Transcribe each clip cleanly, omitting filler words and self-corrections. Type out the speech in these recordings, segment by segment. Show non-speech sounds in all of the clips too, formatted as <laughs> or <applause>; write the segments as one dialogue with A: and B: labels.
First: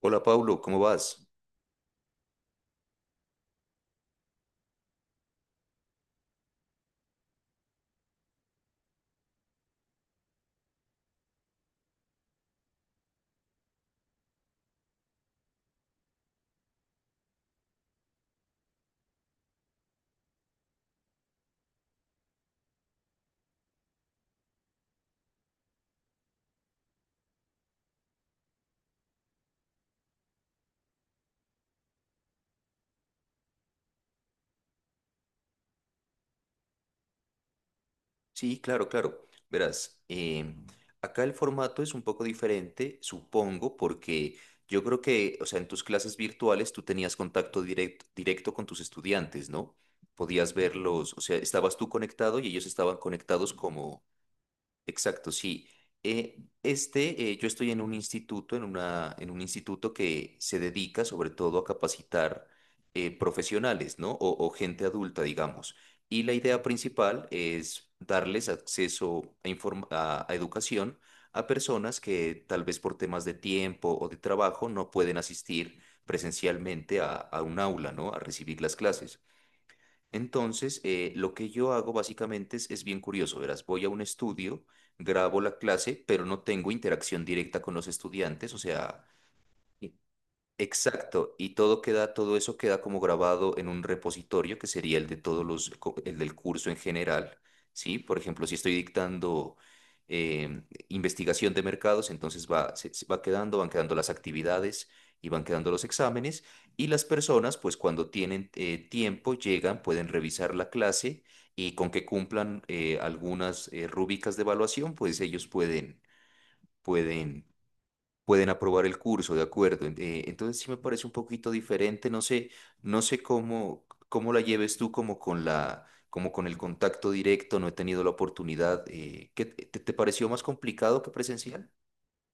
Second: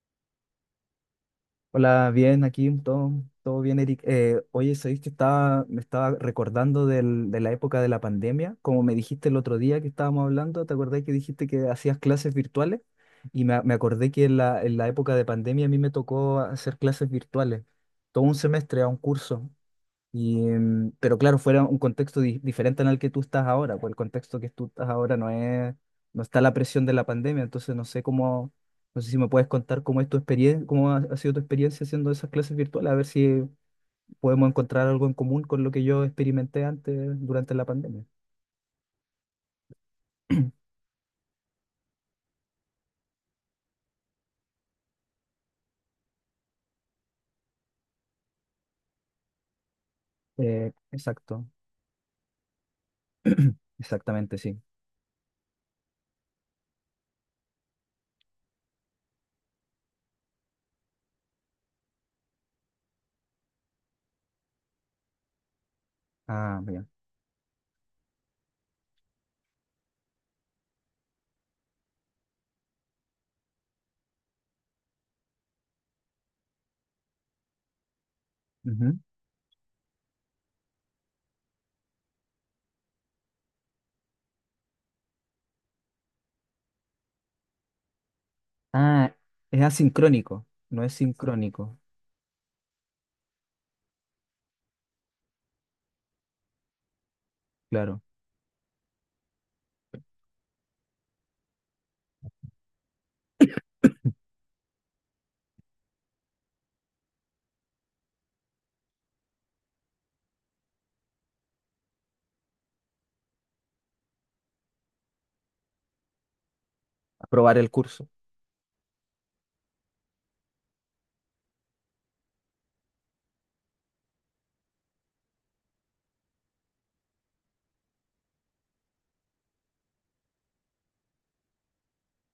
A: Hola Pablo, ¿cómo vas?
B: Hola, bien, aquí todo, todo bien, Eric. Oye, sabéis que me estaba recordando de la época de la pandemia, como me dijiste el otro día que estábamos hablando, ¿te acordás que dijiste que hacías clases virtuales? Y me acordé que en en la época de pandemia a mí me tocó hacer clases virtuales, todo un semestre a un curso. Y, pero claro, fuera un contexto diferente al que tú estás ahora, pues el contexto que tú estás ahora no está la presión de la pandemia, entonces no sé cómo, no sé si me puedes contar cómo es tu experiencia, cómo ha sido tu experiencia haciendo esas clases virtuales, a ver si podemos encontrar algo en común con lo que yo experimenté antes durante la pandemia.
A: Sí, claro, claro. Verás, acá el formato es un poco diferente, supongo, porque yo creo que, o sea, en tus clases virtuales tú tenías contacto directo con tus estudiantes, ¿no? Podías verlos, o sea,
B: Exacto,
A: estabas tú conectado y ellos estaban conectados como,
B: exactamente, sí.
A: Exacto, sí. Yo estoy en un instituto, en un instituto que se dedica sobre todo a capacitar profesionales, ¿no? O gente adulta, digamos. Y la
B: Ah,
A: idea
B: bien.
A: principal es darles acceso a, a educación a personas que tal vez por temas de tiempo o de trabajo no pueden asistir presencialmente a un aula, ¿no? A recibir las
B: Ujú.
A: clases. Entonces, lo que yo hago básicamente es bien curioso, verás, voy a un estudio, grabo la clase, pero no tengo interacción directa con los estudiantes, o sea,
B: Ah, es
A: i-
B: asincrónico, no es
A: Exacto, y
B: sincrónico,
A: todo queda, todo eso queda como grabado en un repositorio que sería el de todos el del curso en general, ¿sí?
B: claro.
A: Por ejemplo, si estoy dictando investigación de mercados, entonces se, se va quedando, van quedando las actividades y van quedando los exámenes, y las personas, pues cuando tienen tiempo, llegan, pueden revisar la clase y con que cumplan algunas rúbricas de evaluación, pues ellos pueden
B: Aprobar el curso.
A: pueden aprobar el curso, de acuerdo. Entonces sí me parece un poquito diferente, no sé, no sé cómo, cómo la lleves tú como con la, como con el contacto directo, no he tenido la oportunidad. ¿Qué te, te pareció más complicado que presencial?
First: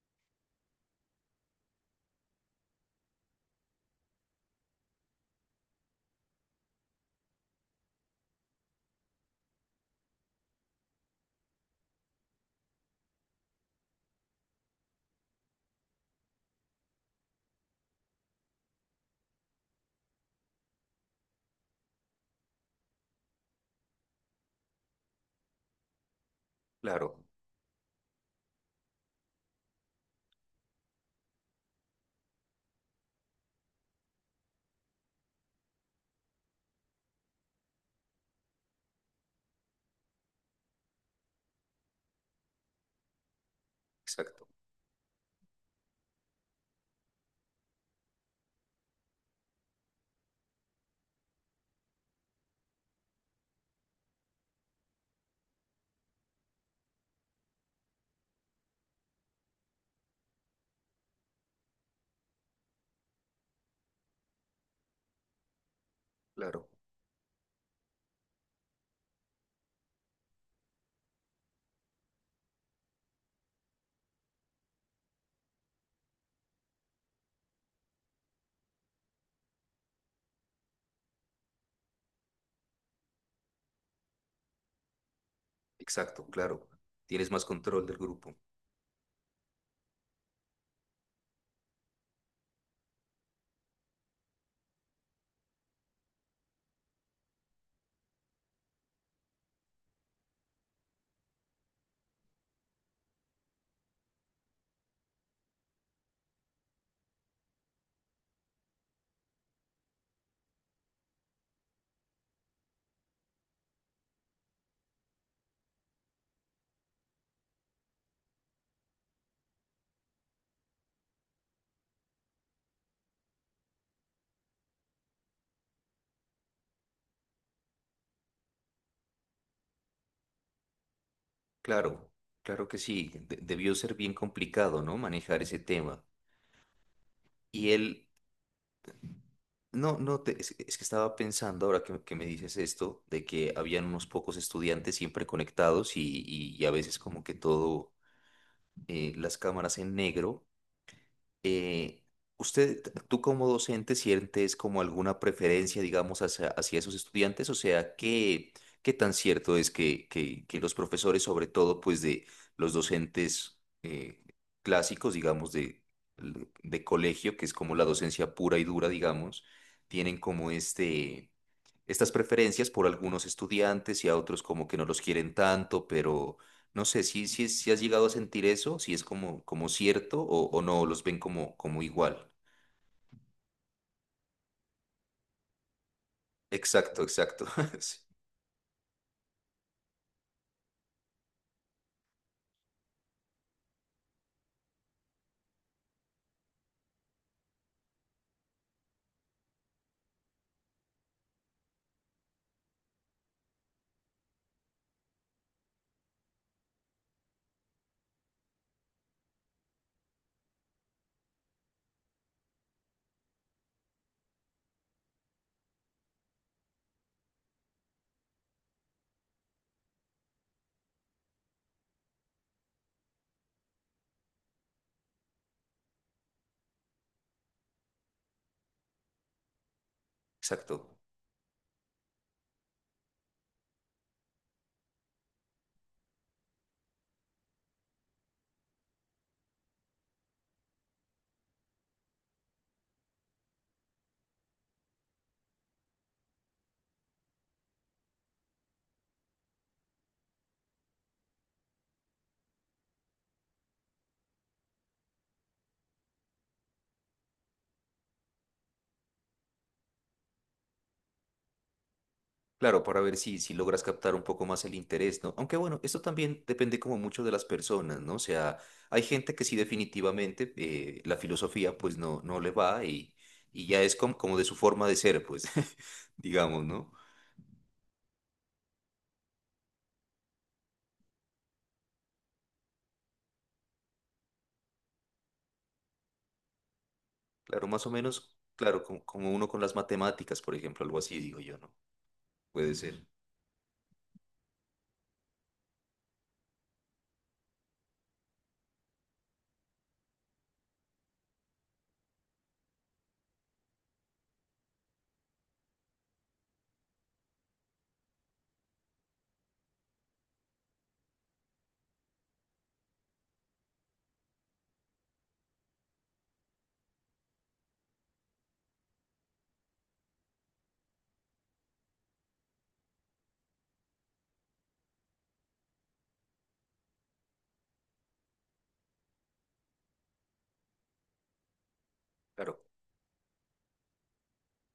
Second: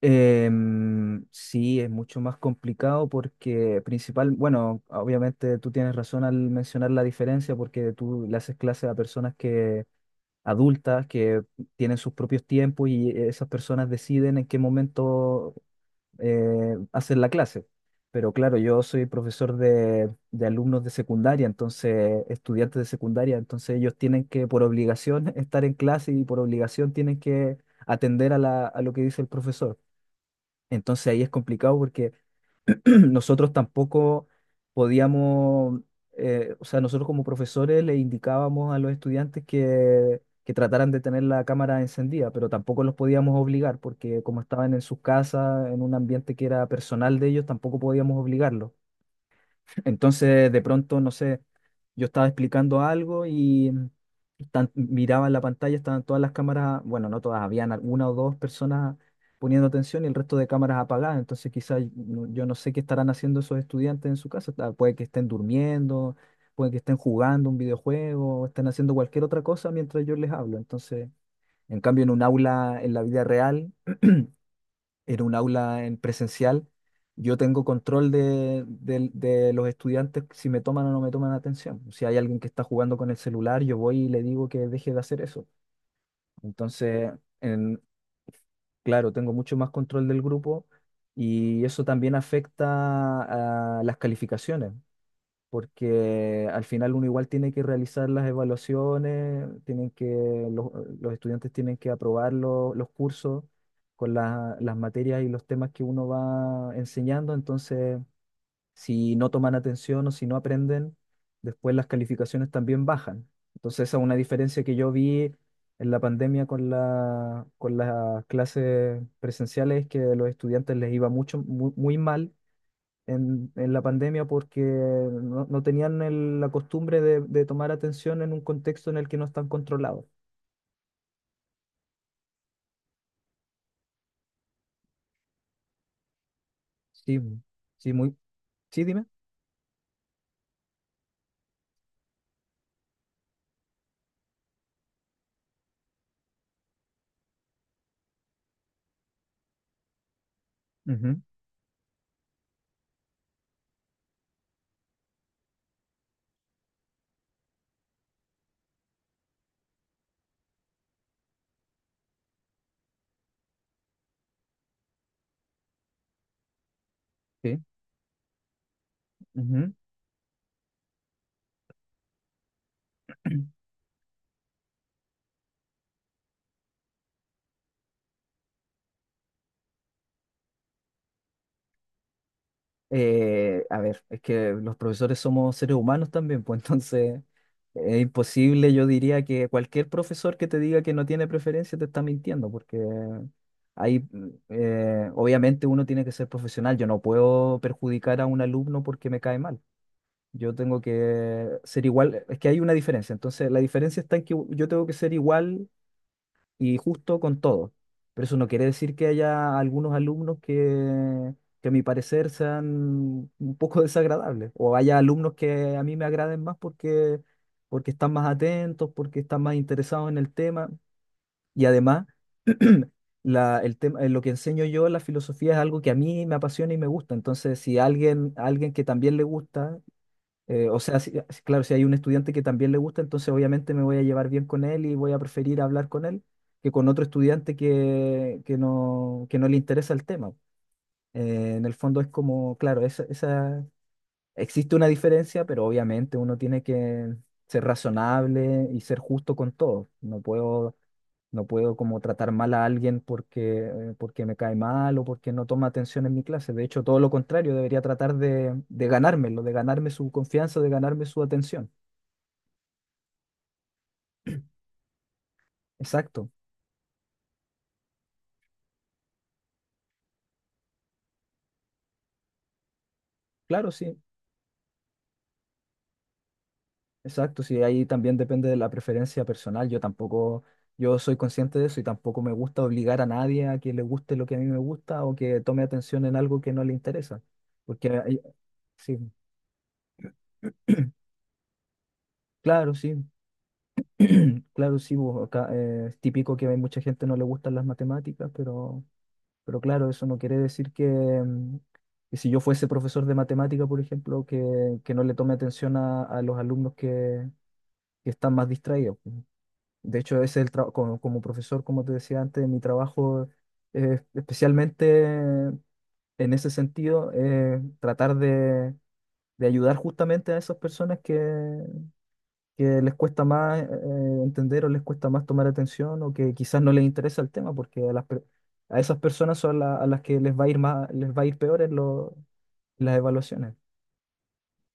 B: Sí, es mucho más complicado porque principal, bueno, obviamente tú tienes razón al mencionar la diferencia porque tú le haces clases a personas que adultas que tienen sus propios tiempos y esas personas deciden en qué momento hacer la clase. Pero claro, yo soy profesor de alumnos de secundaria, entonces estudiantes de secundaria, entonces ellos tienen que por obligación <laughs> estar en clase y por obligación
A: Claro,
B: tienen que atender a a lo que dice el profesor. Entonces ahí es complicado porque <clears throat> nosotros tampoco podíamos, o sea, nosotros como profesores le indicábamos a los estudiantes que trataran de tener la cámara encendida, pero tampoco los podíamos obligar porque como
A: exacto,
B: estaban en sus casas, en un ambiente que era personal de ellos, tampoco podíamos obligarlos. Entonces, de pronto, no sé, yo estaba explicando algo y miraba en la pantalla, estaban todas las cámaras, bueno, no todas, habían una o dos personas poniendo atención y el resto de cámaras apagadas. Entonces, quizás no- yo no sé qué estarán haciendo esos estudiantes en su casa. Puede que estén durmiendo,
A: claro,
B: puede que estén jugando un videojuego, o estén haciendo cualquier otra cosa mientras yo les hablo. Entonces, en cambio, en un aula, en la vida real en un aula en presencial, yo tengo control de los estudiantes si me toman o no me toman atención. Si hay alguien que está jugando con el celular, yo voy y le digo que deje de hacer eso.
A: exacto, claro.
B: Entonces,
A: Tienes más
B: en,
A: control del grupo.
B: claro, tengo mucho más control del grupo y eso también afecta a las calificaciones porque al final uno igual tiene que realizar las evaluaciones, tienen que, los, los estudiantes tienen que aprobar los cursos con las materias y los temas que uno va enseñando, entonces si no toman atención o si no aprenden, después las calificaciones también bajan. Entonces esa es una diferencia que yo vi en la pandemia con con las clases presenciales, que a los estudiantes les iba muy mal en la pandemia porque no tenían la costumbre de tomar atención en un contexto en el que no están controlados.
A: Claro, claro que sí. Debió ser bien complicado, ¿no? Manejar ese tema.
B: Sí,
A: Y
B: sí,
A: él,
B: muy, sí, dime.
A: No, no, es que estaba pensando ahora que me dices esto, de que habían unos pocos estudiantes siempre conectados y, y a veces como que todo, las cámaras en negro
B: Ujú,
A: eh, ¿usted, tú como docente, sientes como alguna preferencia, digamos, hacia, hacia esos estudiantes? O sea, ¿qué, qué tan cierto es que los profesores, sobre todo, pues de los docentes clásicos, digamos, de colegio, que es
B: sí,
A: como la docencia pura y dura, digamos,
B: ujú.
A: tienen como este... Estas preferencias por algunos
B: <clears throat>
A: estudiantes y a otros como que no los quieren tanto, pero no sé si has llegado a sentir eso, si es como, como cierto o no, los ven como, como igual.
B: A ver, es que los profesores somos seres humanos también, pues
A: Exacto,
B: entonces
A: exacto. <laughs> Sí,
B: es imposible, yo diría que cualquier profesor que te diga que no tiene preferencia te está mintiendo, porque obviamente uno tiene que ser profesional, yo no puedo perjudicar a un alumno porque me cae mal. Yo tengo que ser igual, es que hay una diferencia. Entonces, la diferencia está en que yo tengo que ser igual y justo con todos. Pero eso no quiere decir que haya algunos alumnos que a mi parecer sean un poco <laughs> desagradables. O haya alumnos que a mí me agraden más porque, porque están más atentos, porque están más interesados en el tema. Y además, <clears throat> el tema, lo que enseño yo, la filosofía es algo que a mí me apasiona y me gusta. Entonces, si alguien, alguien que también le gusta
A: exacto.
B: o sea, claro, si hay un estudiante que también le gusta, entonces obviamente me voy a llevar bien con él y voy a preferir hablar con él que con otro estudiante que no le interesa el tema. En el fondo es como, claro, esa, existe una diferencia, pero obviamente uno tiene que ser razonable y ser justo con todo. No puedo como tratar mal a alguien porque, porque me cae mal o porque no toma atención en mi clase. De hecho, todo lo contrario, debería tratar de ganármelo, de ganarme su confianza, de ganarme su atención.
A: Claro, para ver si, si logras captar un poco más el interés, ¿no? Aunque bueno, esto
B: Exacto,
A: también depende como mucho de las personas, ¿no? O sea, hay gente que sí definitivamente la filosofía pues no, no le va y
B: claro,
A: ya es
B: sí,
A: como, como de su forma de ser, pues, <laughs> digamos, ¿no?
B: exacto, sí, ahí también depende de la preferencia personal. Yo tampoco, yo soy consciente de eso y tampoco me gusta obligar a nadie a que le guste lo que a mí me gusta o que tome atención en algo que no le interesa.
A: Claro, más o
B: Porque,
A: menos, claro,
B: sí,
A: como, como uno con las matemáticas, por ejemplo, algo así, digo yo, ¿no?
B: claro,
A: Puede
B: sí.
A: ser.
B: <clears throat> Claro, sí, bo, acá es típico que hay mucha gente no le gustan las matemáticas, pero claro, eso no quiere decir que si yo fuese profesor de matemática, por ejemplo, que no le tome atención a los alumnos que están más distraídos. Pues. De hecho, ese es el trabajo como, como profesor, como te decía antes, mi trabajo especialmente en ese sentido, tratar de ayudar justamente a esas personas que les cuesta más entender o les cuesta más tomar atención o que quizás no les interesa el tema, porque a esas personas son a las que les va a ir les va a ir peor
A: Claro.
B: en las evaluaciones.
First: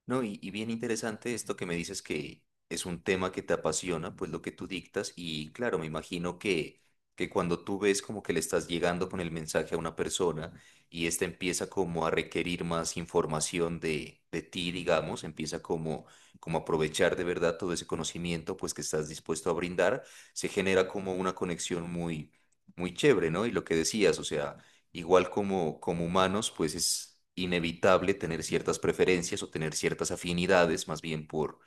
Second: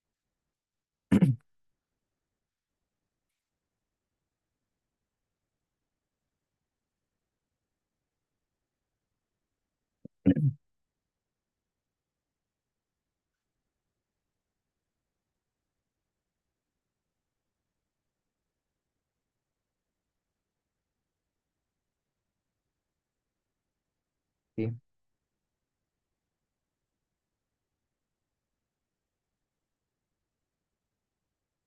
A: No, y bien interesante esto que me dices que es un tema que te apasiona, pues lo que tú dictas, y claro, me imagino que cuando tú ves como que le estás llegando con el mensaje a una persona
B: <clears throat>
A: y esta empieza como a requerir más información de ti, digamos, empieza como, como a aprovechar de verdad todo ese conocimiento pues que estás dispuesto a brindar, se genera como una conexión muy, muy chévere, ¿no? Y lo que decías, o sea...
B: Sí,
A: Igual como, como humanos, pues es inevitable tener ciertas preferencias o tener ciertas afinidades, más bien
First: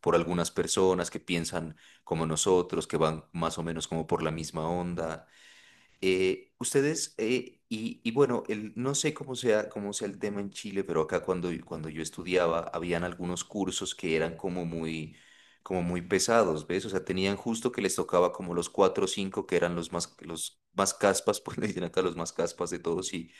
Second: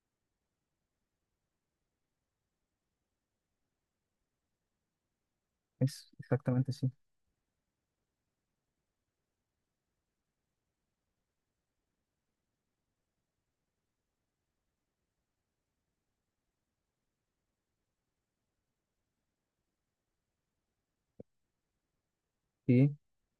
A: por algunas personas que piensan como nosotros, que van más o menos como por la misma onda.
B: es exactamente sí.
A: Y, y bueno, el, no sé cómo sea el tema en Chile, pero acá cuando, cuando yo estudiaba, habían algunos cursos que eran como muy pesados, ¿ves? O sea, tenían justo que les tocaba como los cuatro o cinco que eran los más caspas, <laughs> pues le dicen acá los más caspas de
B: Sí.
A: todos, y,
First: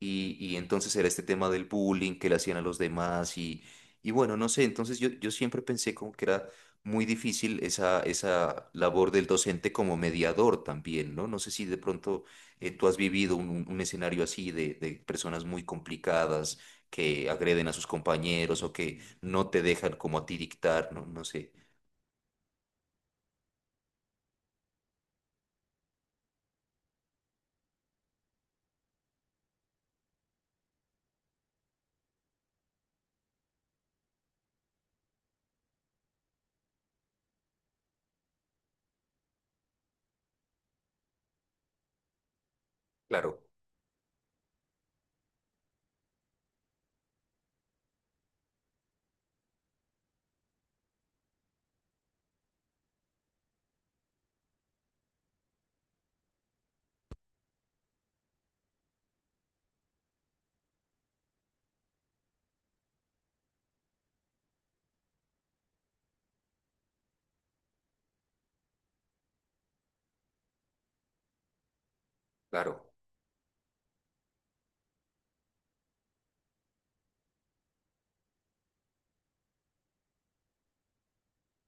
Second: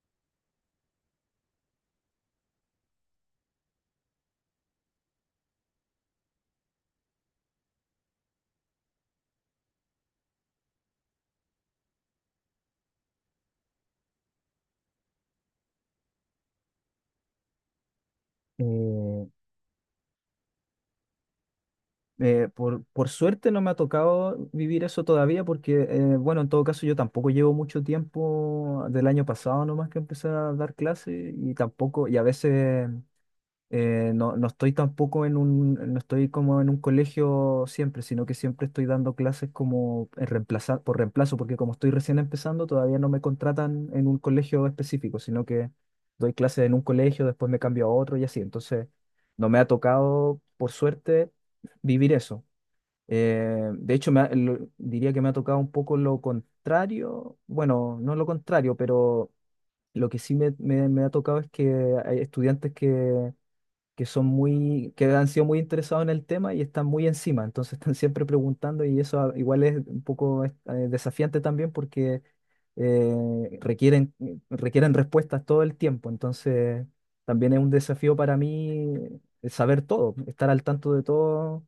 A: y entonces era este tema del bullying que le hacían a los demás y bueno, no sé, entonces yo siempre pensé como que era muy difícil esa, esa labor del docente como mediador también, ¿no? No sé si de pronto tú has vivido un, un escenario así de personas muy complicadas que agreden a sus compañeros o que
B: Eh,
A: no te dejan como a ti dictar, ¿no? No sé.
B: por suerte no me ha tocado vivir eso todavía porque, bueno, en todo caso yo tampoco llevo mucho tiempo del año pasado nomás que empecé a dar clases y tampoco, y a veces no estoy tampoco en un, no estoy como en un colegio siempre, sino que siempre estoy dando clases como en reemplazar, por reemplazo, porque como estoy recién empezando, todavía no me
A: Claro,
B: contratan en un colegio específico, sino que doy clases en un colegio, después me cambio a otro y así. Entonces, no me ha tocado, por suerte, vivir eso. De hecho, diría que me ha tocado un poco lo contrario, bueno, no lo contrario, pero lo que sí me ha tocado es que hay estudiantes que son muy, que han sido muy interesados en el tema y están muy encima, entonces <laughs> están siempre preguntando y eso ah, igual es un poco desafiante también porque
A: claro,
B: requieren, requieren respuestas todo el tiempo, entonces también es un desafío para mí saber todo, estar al tanto de todo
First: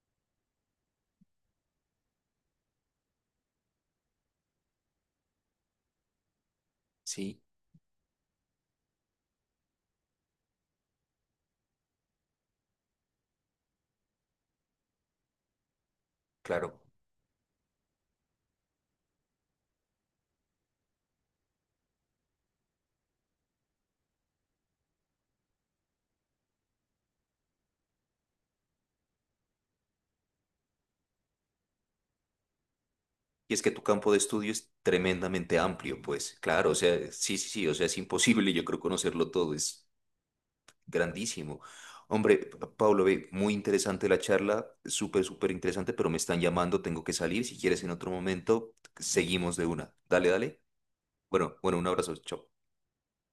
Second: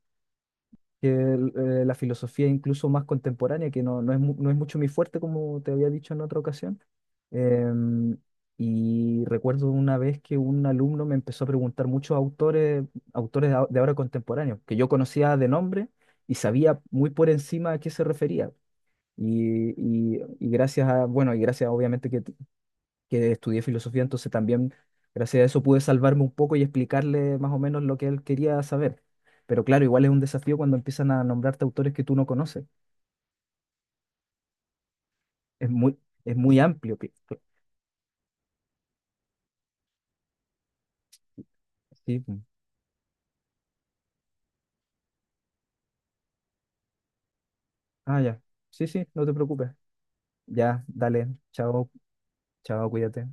B: que la filosofía incluso más contemporánea, que no es, no es mucho mi fuerte, como te había dicho en otra ocasión.
A: sí,
B: Em, y recuerdo una vez que un alumno me empezó a preguntar muchos autores, autores de ahora contemporáneos, que yo conocía de nombre y
A: claro.
B: sabía muy por encima a qué se refería. Y gracias a, bueno, y gracias obviamente que estudié filosofía, entonces también gracias a eso pude salvarme un poco y explicarle más o menos lo que él quería saber. Pero claro, igual es un desafío cuando empiezan a nombrarte autores que tú no conoces.
A: Y es que tu campo de estudio es tremendamente
B: Es muy,
A: amplio, pues,
B: es muy
A: claro, o
B: amplio.
A: sea, sí, sí, sí, o sea, es imposible, yo creo, conocerlo todo, es grandísimo.
B: Sí.
A: Hombre,
B: Mm.
A: Pablo, ve, muy interesante la charla, súper, súper interesante, pero me están llamando, tengo que salir, si quieres en otro
B: Ah, ya.
A: momento,
B: Sí, sí, no te
A: seguimos de
B: preocupes.
A: una. Dale, dale.
B: Ya, dale.
A: Bueno, bueno, un
B: Chao,
A: abrazo, chao.
B: chao, cuídate.